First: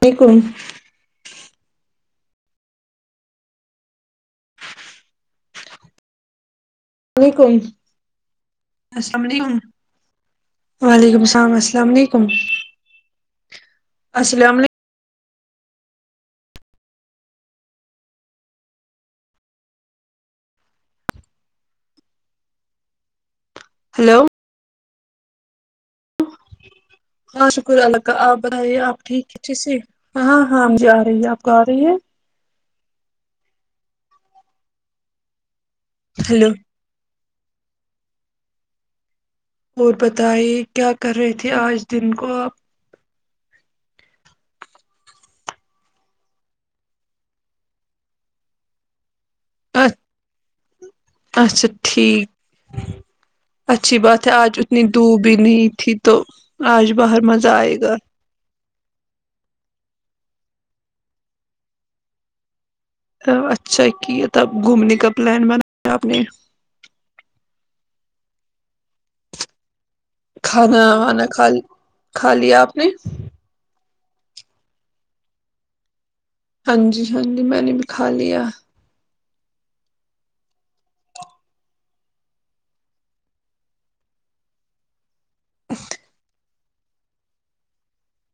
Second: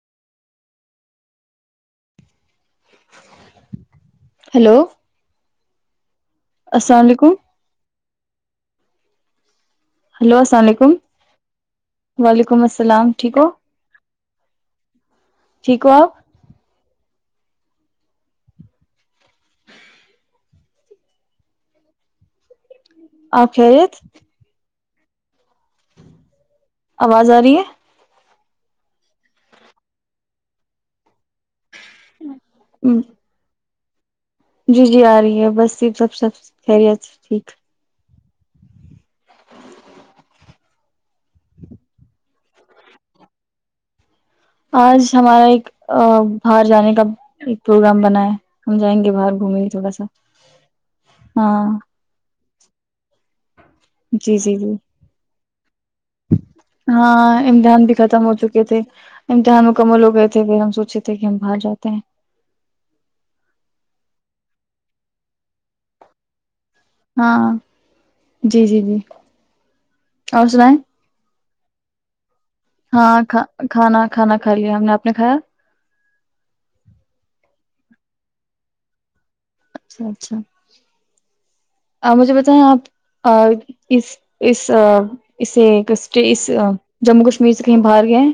ویکن hello السلام علیکم السلام علیکم وعلیکم السلام السلام علیکم وعلیکم السلام ٹھیک ہو السلام علیکم ٹھیک ہو ا خریت ہلو آواز آ ہاں رہی شکر ہے اللہ کا آپ بتائیے آپ ٹھیک کچے سے ہاں ہاں ہاں ہم ج آ رہی ہے آپ گا رہی ہے ہ [inaudible] جی جی آ رہی ہے بس سب سب ہلو خیریتھ اور بتائیے کیا کر رہے تھے آج دن کو آپ آج ہمارا ایک باہر جانے کا ایک پروگرام بنا ہے ہم جائیں گے باہر میں گھمی تھوڑا سا ہاں جی اچھی بات ہے جی جی آج جی اتنی دوب بنی ہاں امتحان بھی گا ختم ہو چکے تھے امتحان مکمل ہو گئے تھے پھر ہم سوچے تھے کہ ہم بھاگ جاتے ہیں اچھا کی تب گھومنے کا پلان بنایا آپ نے ہاں جی جی جی اور سنائیں کھانا آانا کالی ہاں کا کھانا کھانا کھا لیا ہم نے آپ نے کھایا ہاں جی ہاں جی میں نے بکھا لیا اچھا اچھا مجھے بتائیں آپ اس اس اسے ک جموں کشمیر سے کہیں باہر گئے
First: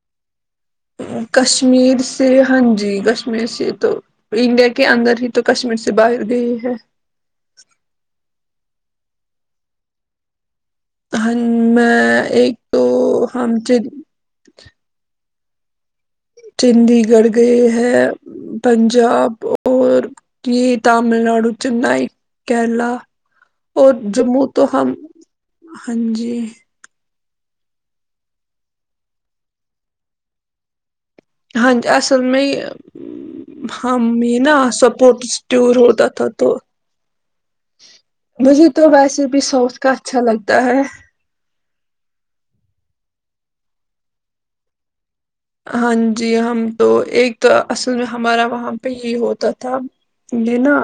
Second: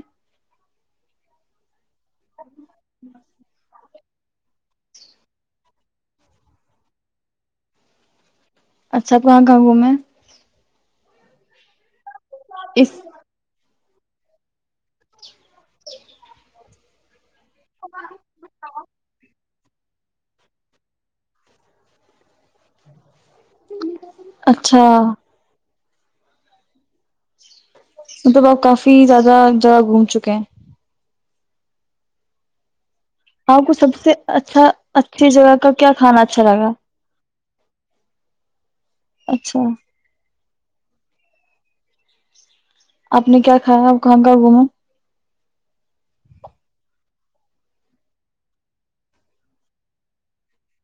کشمیر سے ہاں جی کش کشمیر سے تو انڈیا کے اندر ہی تو کشمیر سے باہر گئی ہے اچھا کہاں کہاں گھوم ہے ہ میں ایک تو اس ہم [inaudible] جی چڈی گڑھ گئے ہے پنجاب اور یہ تامل ناڈو چنائی کیرلا اور جموں تو اچھا ہم ہاں جی مطلب آپ کافی زیادہ جگہ گھوم چکے ہیں ہاں جی اصل میں آپ کو سب ہم سے یہ نا اچھا اچھی سپورٹس جگہ کا ٹور کیا ہوتا کھانا تھا اچھا تو لگا مجھے تو ویسے بھی اچھا ساتھ کا اچھا لگ تا ہے آپ نے کیا کھایا کہاں کہاں گوما ہاں جی ہم تو ایک تو اصل میں ہمارا وہاں پہ یہ ہوتا تھا یہ نا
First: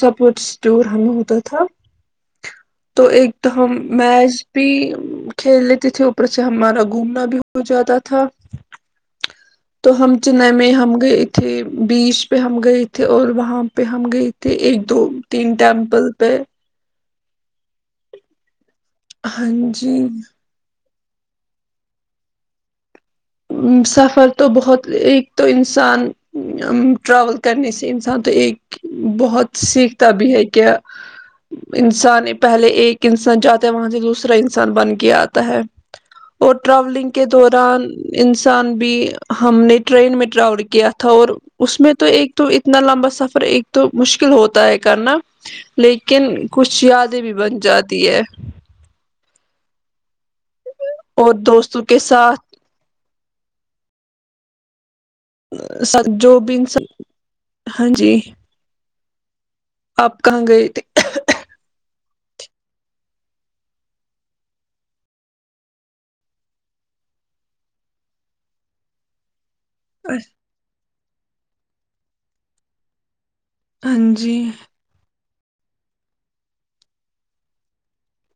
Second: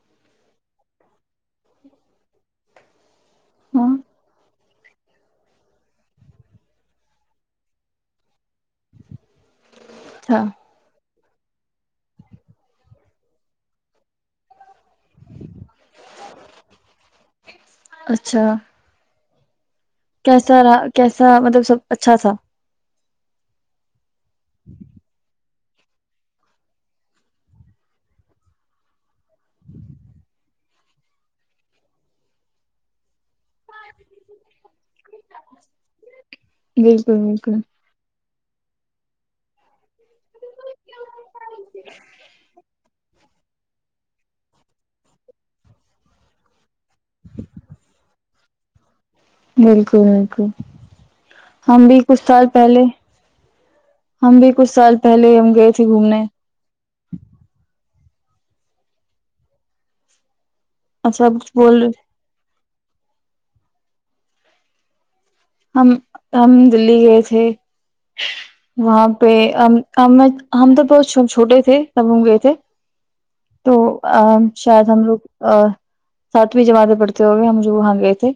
سپورٹس ٹور ہمیں ہوتا تھا تو ایک ت ہاں ہمم معیچ پ کھیل لیتے تھے اوپر سے ہمارا گھومنا بھی ہو جاتا تھا ا تو تو ہم اچھا چنئی میں ہم گ تھے بیچ پہ ہم گئے تھے اور وہاں پہ ہم گئے تھے ایک دو تین ٹیمپل پہ اچھا ہاں جی کیسا رہا کیسا مطلب سب اچھا تھا ا سفر تو بہت ای تو انسان ٹراول کرنے سے انسان تو ایک بہت سیکھتا بھی ہے کہ انسان پہلے ایک انسان جات وہاں سے دوسرا انسان بن کے آتا ہے اور ٹریولنگ بالکل کے بالکل دوران انسان بھی ہم نے ٹرین میں راور کیا تھا اور اس میں تو ایک تو اتنا لمبا سفر ایک تو مشکل ہوتا ہے کرنا لیکن کچھ یادیں بھی بن جاتی ہے بالکل اور دوستوں ہم بھی کے کچھ سال ساتھ پہلے ہم بھی کچ سال پہلے ہم گئے تھے س گھومنے جو بن س [inaudible] ہاں جی آپ کہاں گئے تھے آ سب کچھ بول رہے ہم ہم دلی گئے تھے وہاں پہ تھے ہم تو بہت س ہم چھوٹے تھے سب ر گئے تھے تو ہاں جی شاید ہم لوگ ا ساتویں جماعتیں پڑتے ہو گئے ہم جو وہاں گئے تھے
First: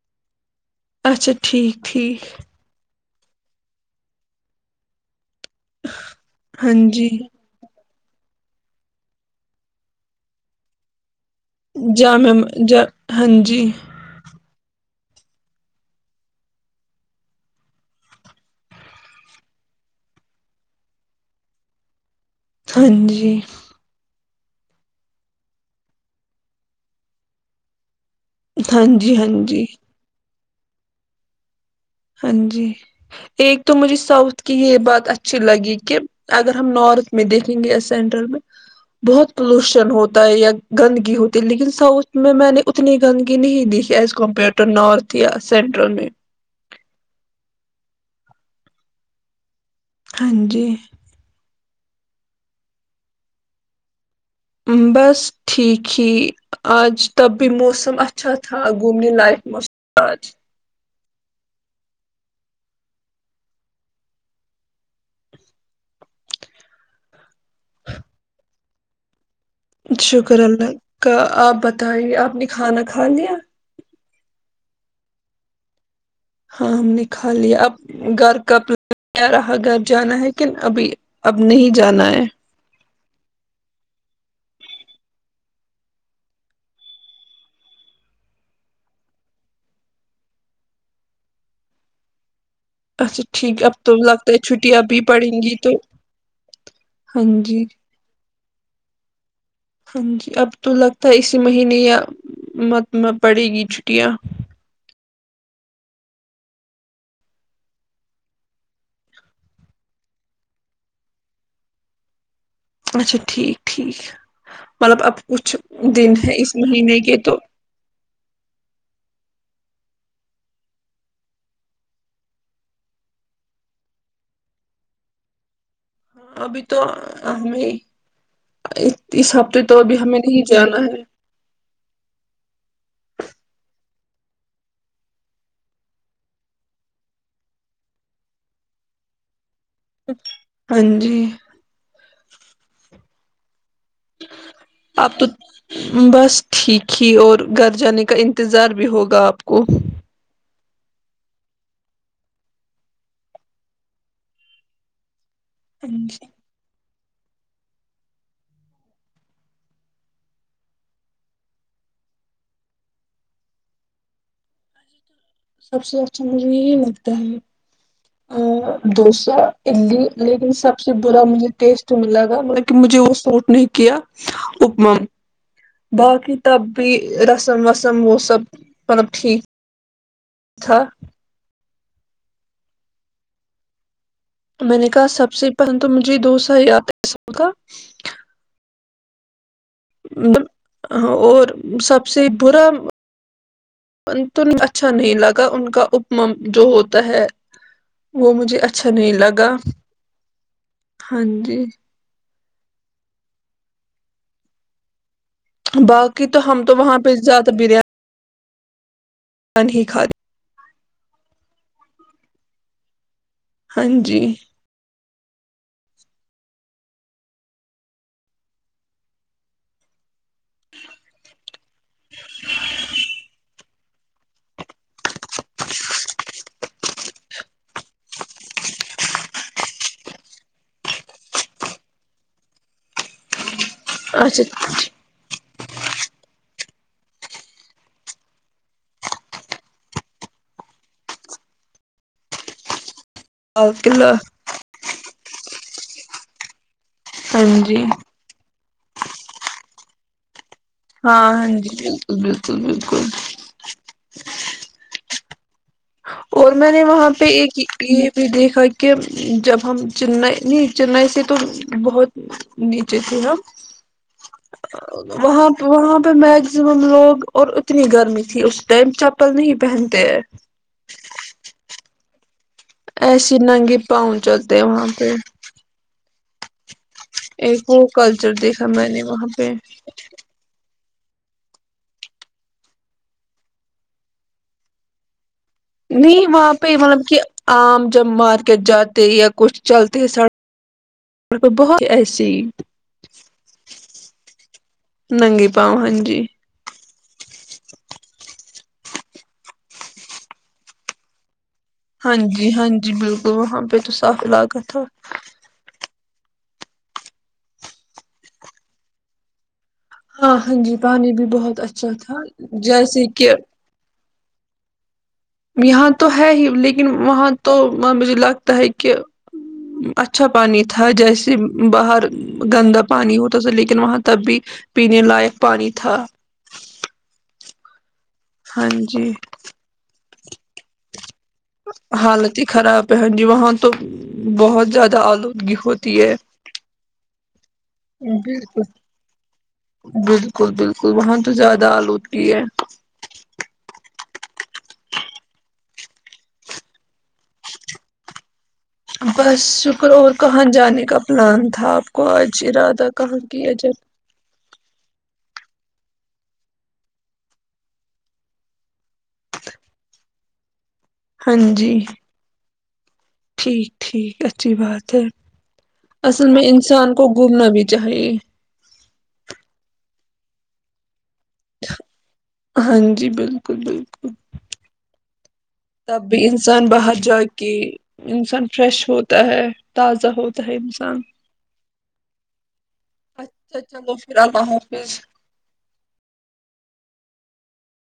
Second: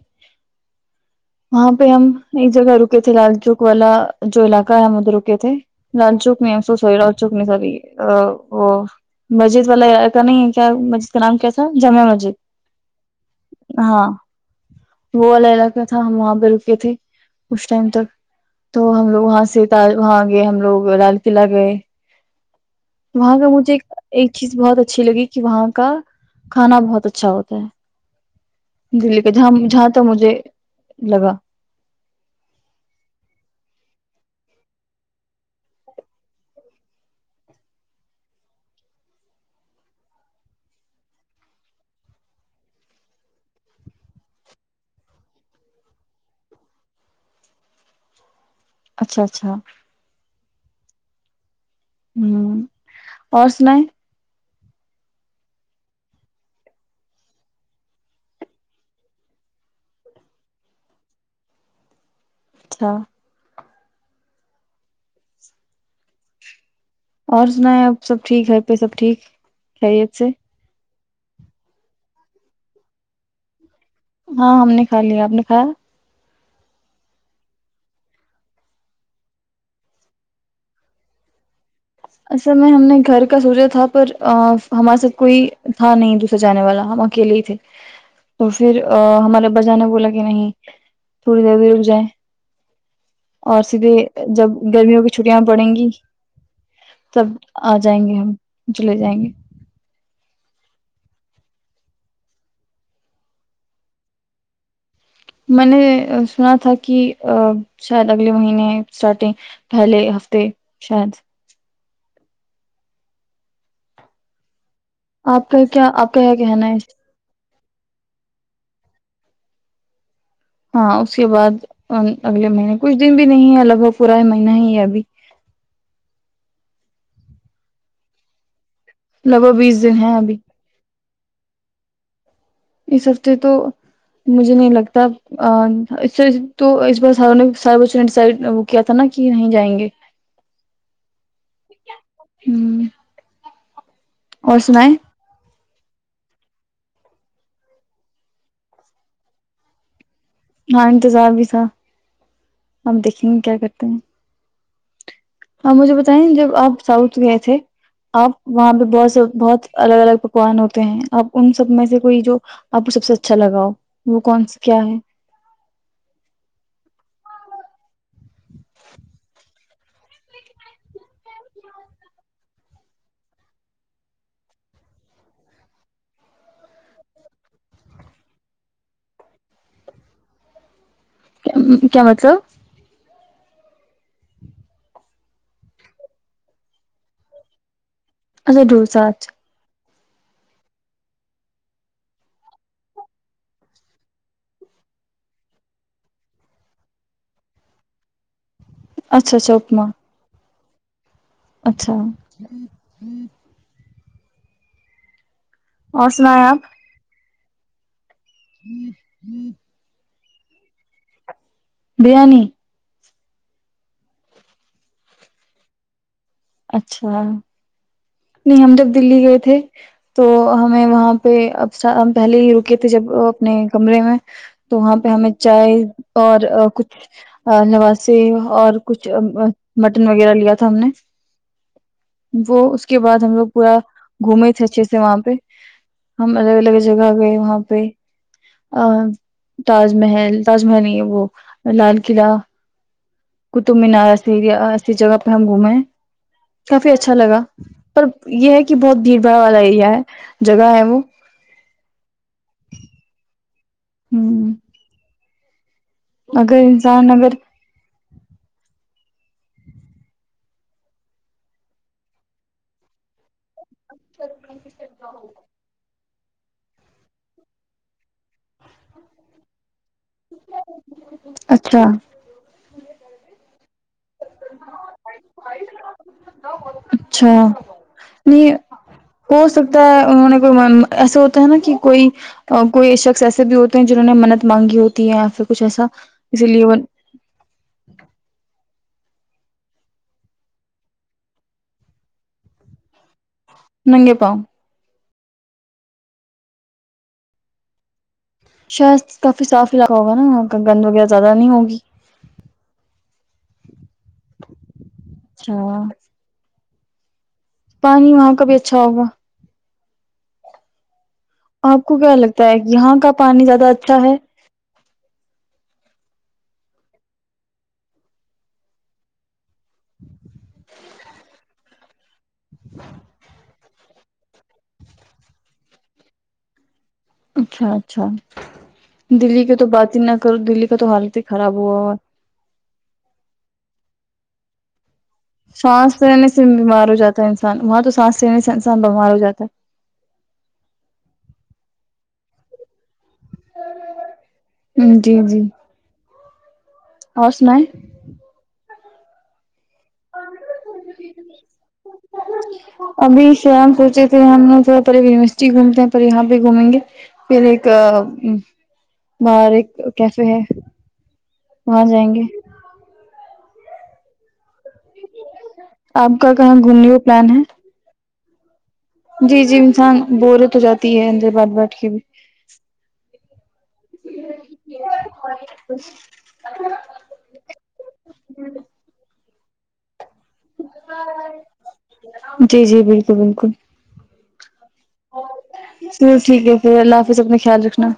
اچھا ٹھیک ٹھیک یہ جگ ر تھے لال چوک والا جو علاقہ ہے مدر تھے لال چوک نے ہاں سو سحی جی لال چوک نہیں ساری یہ ا وہ مسجد والا کا نہیں کیا مسجد کا نام کیا تھا ج جامع مم مسجد جا ہاں جی ہاں وہ ال عق تھا ہم وہاں بالکل تھے اس ٹائم تک تو ہم لوگ وہاں سے وہاں گئے ہم لوگ لال قلعہ گئے ہاں وہاں جی کا مجھے ایک چیز بہت اچھی لگی کہ وہاں کا کھانا بہت اچھا ہوتا ہے ہاں جی دلی ہاں کا جہاں جی جہاں تھا مجھے لگا ہاں جی ایک تو مجھے ساؤتھ کی یہ بات اچھی لگی کہ اگر ہم نارتھ میں دیکھیں گے یا سینٹرل میں بہت پلوشن ہوتا ہے یا گندگی ہوتی ہے لیکن ساؤتھ میں میں نے اتنی گندگی نہیں دیکھی ایز کمپیئر ٹو نارتھ یا سینٹرل میں اچھا اچھا ہاں جی ہوں اور سنائ بس ٹھیک ہی آج تب بھی موسم اچھا تھا گھومنے لائق موسم آج اچھا اور سنا ہے آپ سب ٹھیک گھر پہ سب ٹھیک خیریت سے شکر اللہ کا آپ بتائیے آپ نے کھانا کھا لیا ہاں ہم نے کھا لیا آپ نے کھایا ہاں ہم نے کھا لیا اب گھر کب ل رہا گھر جانا ہے کن ابھی اب نہیں جانا ہے اصل میں ہم نے گھر کا سوچا تھا پر ہمارے ساتھ کوئی تھا نہیں دوسرا جانے والا ہم اکیلے ہی تھے تو پھر ہمارے ابا جان نے بولا کہ نہیں تھوڑی دیر بھی رک جائے اچھا ٹھیک اب تو لگتا ہے جب چھٹی ابھی گرمیوں کی پڑیں چھٹیاں گی تو ہاں تب جی آ جائیں گے ہم جولے جائیں گے تھا اسی مہینے یا مت میں پڑے گی چھٹیاں میں نے سنا تھا کہ شاید اگلے مہینے اسٹارٹنگ پہلے ہفتے شاید اچھا ٹھیک ٹھیک مطلب اب آپ کچھ کا کیا دن آپ کا ہے کیا اس کہنا مہینے کے تو ہاں اس کے بعد اگلے مہینے کچھ دن بھی نہیں ہے لگ بھگ پورا مہینہ ہی ہے ابھی ابھی تو ہمیں اس لگ بھگ ہفتے تو بیس ابھی دن ہے ہمیں نہیں جانا ہے اس ہفتے تو مجھے نہیں لگتا پھر تو اس بار وہ کیا تھا نا کہ نہیں جائیں گے ہاں جی اور سنائیں اب تو بس ٹھیک ہی اور گھر جانے کا انتظار بھی ہوگا آپ کو ہاں انتظار بھی تھا اب دیکھیں گے کیا کرتے ہیں آپ ہاں مجھے بتائیں جی، جب آپ ساؤتھ گئے تھے آپ وہاں پہ بہت س بہت الگ الگ پکوان ہوتے ہیں آپ ان سب میں سے کوئی جو آپ کو سب سے اچھا لگاؤ وہ کون کیا ہے سب سے اچھا مجھے یہی لگتا ہے آ دوسا اڈلی لیکن سب سے برا مجھے ٹیسٹ میں لگا مطلب کہ مجھے وہ سوٹ نہیں کیا اپما باقی تب بھی رسم وسم وہ سب مطلب ٹھیک تھا کیا مطلب میں نے کہا سب سے پسند تو مجھے دو سا یاد کا اچھا ڈوسا آج اور سب سے برا تو اچھا نہیں لگا ان کا اپما جو ہوتا ہے وہ مجھے اچھا اچھا نہیں اچھا لگا اپما ہاں جی [inaudible] باقی تو سنائیں ہم آپ تو وہاں پہ زیادہ [unintelligible] [inaudible] [unintelligible] بریانی ہاں جی اچھا نہیں ہم جب دلی گئے تھے تو ہمیں وہاں پہ اب ہم پہلے ہی رکے تھے جب اپنے کمرے میں تو وہاں پہ ہمیں چائے اور کچھ لواسے اور کچھ مٹن وغیرہ لیا تھا ہم نے وہ اس کے بعد ہم لوگ پورا گھومے تھے اچھے سے اچھا وہاں پہ ہم الگ الگ جگہ گئے وہاں پہ تاج محل تاج محل نہیں ہے وہ لال قلعہ قطب مینار اللہ ایسی جگہ ہم گھوم کافی اچھا لگا ہاں جی پر یہ ہے کہ کہ بہت بھیڑ بھڑ والا ایریا ہے جگہ ہے وہ ہاں ہاں جی بالکل بالکل بالکل [inaudible] [inaudible] اور اگر میں نے وہاں انسان پہ اگر ایک یہ بھی دیکھا کہ جب ہم چنئی نہیں چنئی سے تو بہت نیچے تھے ہم وہاں وہاںہ پہ میگزیمم لوگ اور اتنی گرمی تھی اس ٹائم چپل نہیں پہن [inaudible] [inaudible] ایسیے ننگی پاؤنچل د وہاں پہ [inaudible] ایک وہ کلچر نہیں دیکھا میں نے وہاں پہ ایسے ہوتا ہیں نا کہ کوئی کوئی شخص ایسے بھی ہوتے ہیں جنہوں نے منت مانگی ہوتی ہے یا پھر کچھ ایسا نہیں اسی وہاں لیے پہ وہ مطلب کہ آم جمار کہ جاتے یا کچھ چلتے س بہت ایسی ن گ پؤ ننگی پاؤ ہاں جی شہر کافی صاف علاقہ ہوگا نا وہاں کا گند وغیرہ زیادہ نہیں ہوگا ہاں جی ہاں جی بالکل وہاں پہ تو صاف علاقا تھا اچھا پانی وہاں کا بھی اچھا ہوگا ہاں ہاں جی پانی بھی بہت آپ اچھا کو کیا تھا لگتا ہے یہاں جیسے کا کہ پانی زیادہ اچھا ہے ھم یہاں تو ہے ہی لیکن وہاں تو مجھے لگتا ہے کہچ اچھا پانی تھا جیسے باہر گندا پانی ہو تو چ لے وہاں تب بھی پینے لائق پانی تھا اچھا اچھا ہاں جی دلی کے تو بات نہ کر دلی کا تو حالت ہی خراب ہوا ہوا ہے۔ حالت ہی خراب ہے ہ جی وہاں تو بہت زیادہ آلودگی ہوتی سانس ہے رہنے سے بیمار ہو جاتا ہے انسان وہاں تو سانس رہنے سے بالکل انسان بیمار ہو جاتا ہے بالکل بالکل وہاں تو زیادہ آلودگی ہے جی جی اور س میں بس اور کہاں جانے کا پلان تھا آپ کو آجرادہ کہاں کیا جائے پ یونیورسٹی گھومتے ہیں پ یہاں بھیہ گھومیں گے پھر ایک باہر ایک کیفے ہے ہاں جی وہاں جائیں گے ٹھیک ٹھیک اچھی بات ہے آپ اصل کا میں کہاں گھومنے انسان کا کو پلان ہے گھومنا بھی چاہیے جی جی انسان بور تو ہو جاتی ہے ان بد بٹک بھی ہاں جی بالکل بالکل کو تب بھی انسان باہر جا کے انسان فریش ہو ہے تاز ہو ہے نان جی اچھا اچھا گ ہاں تو ٹھیک ہے پھر اللہ حاظ بس اپنا خیال رکھنا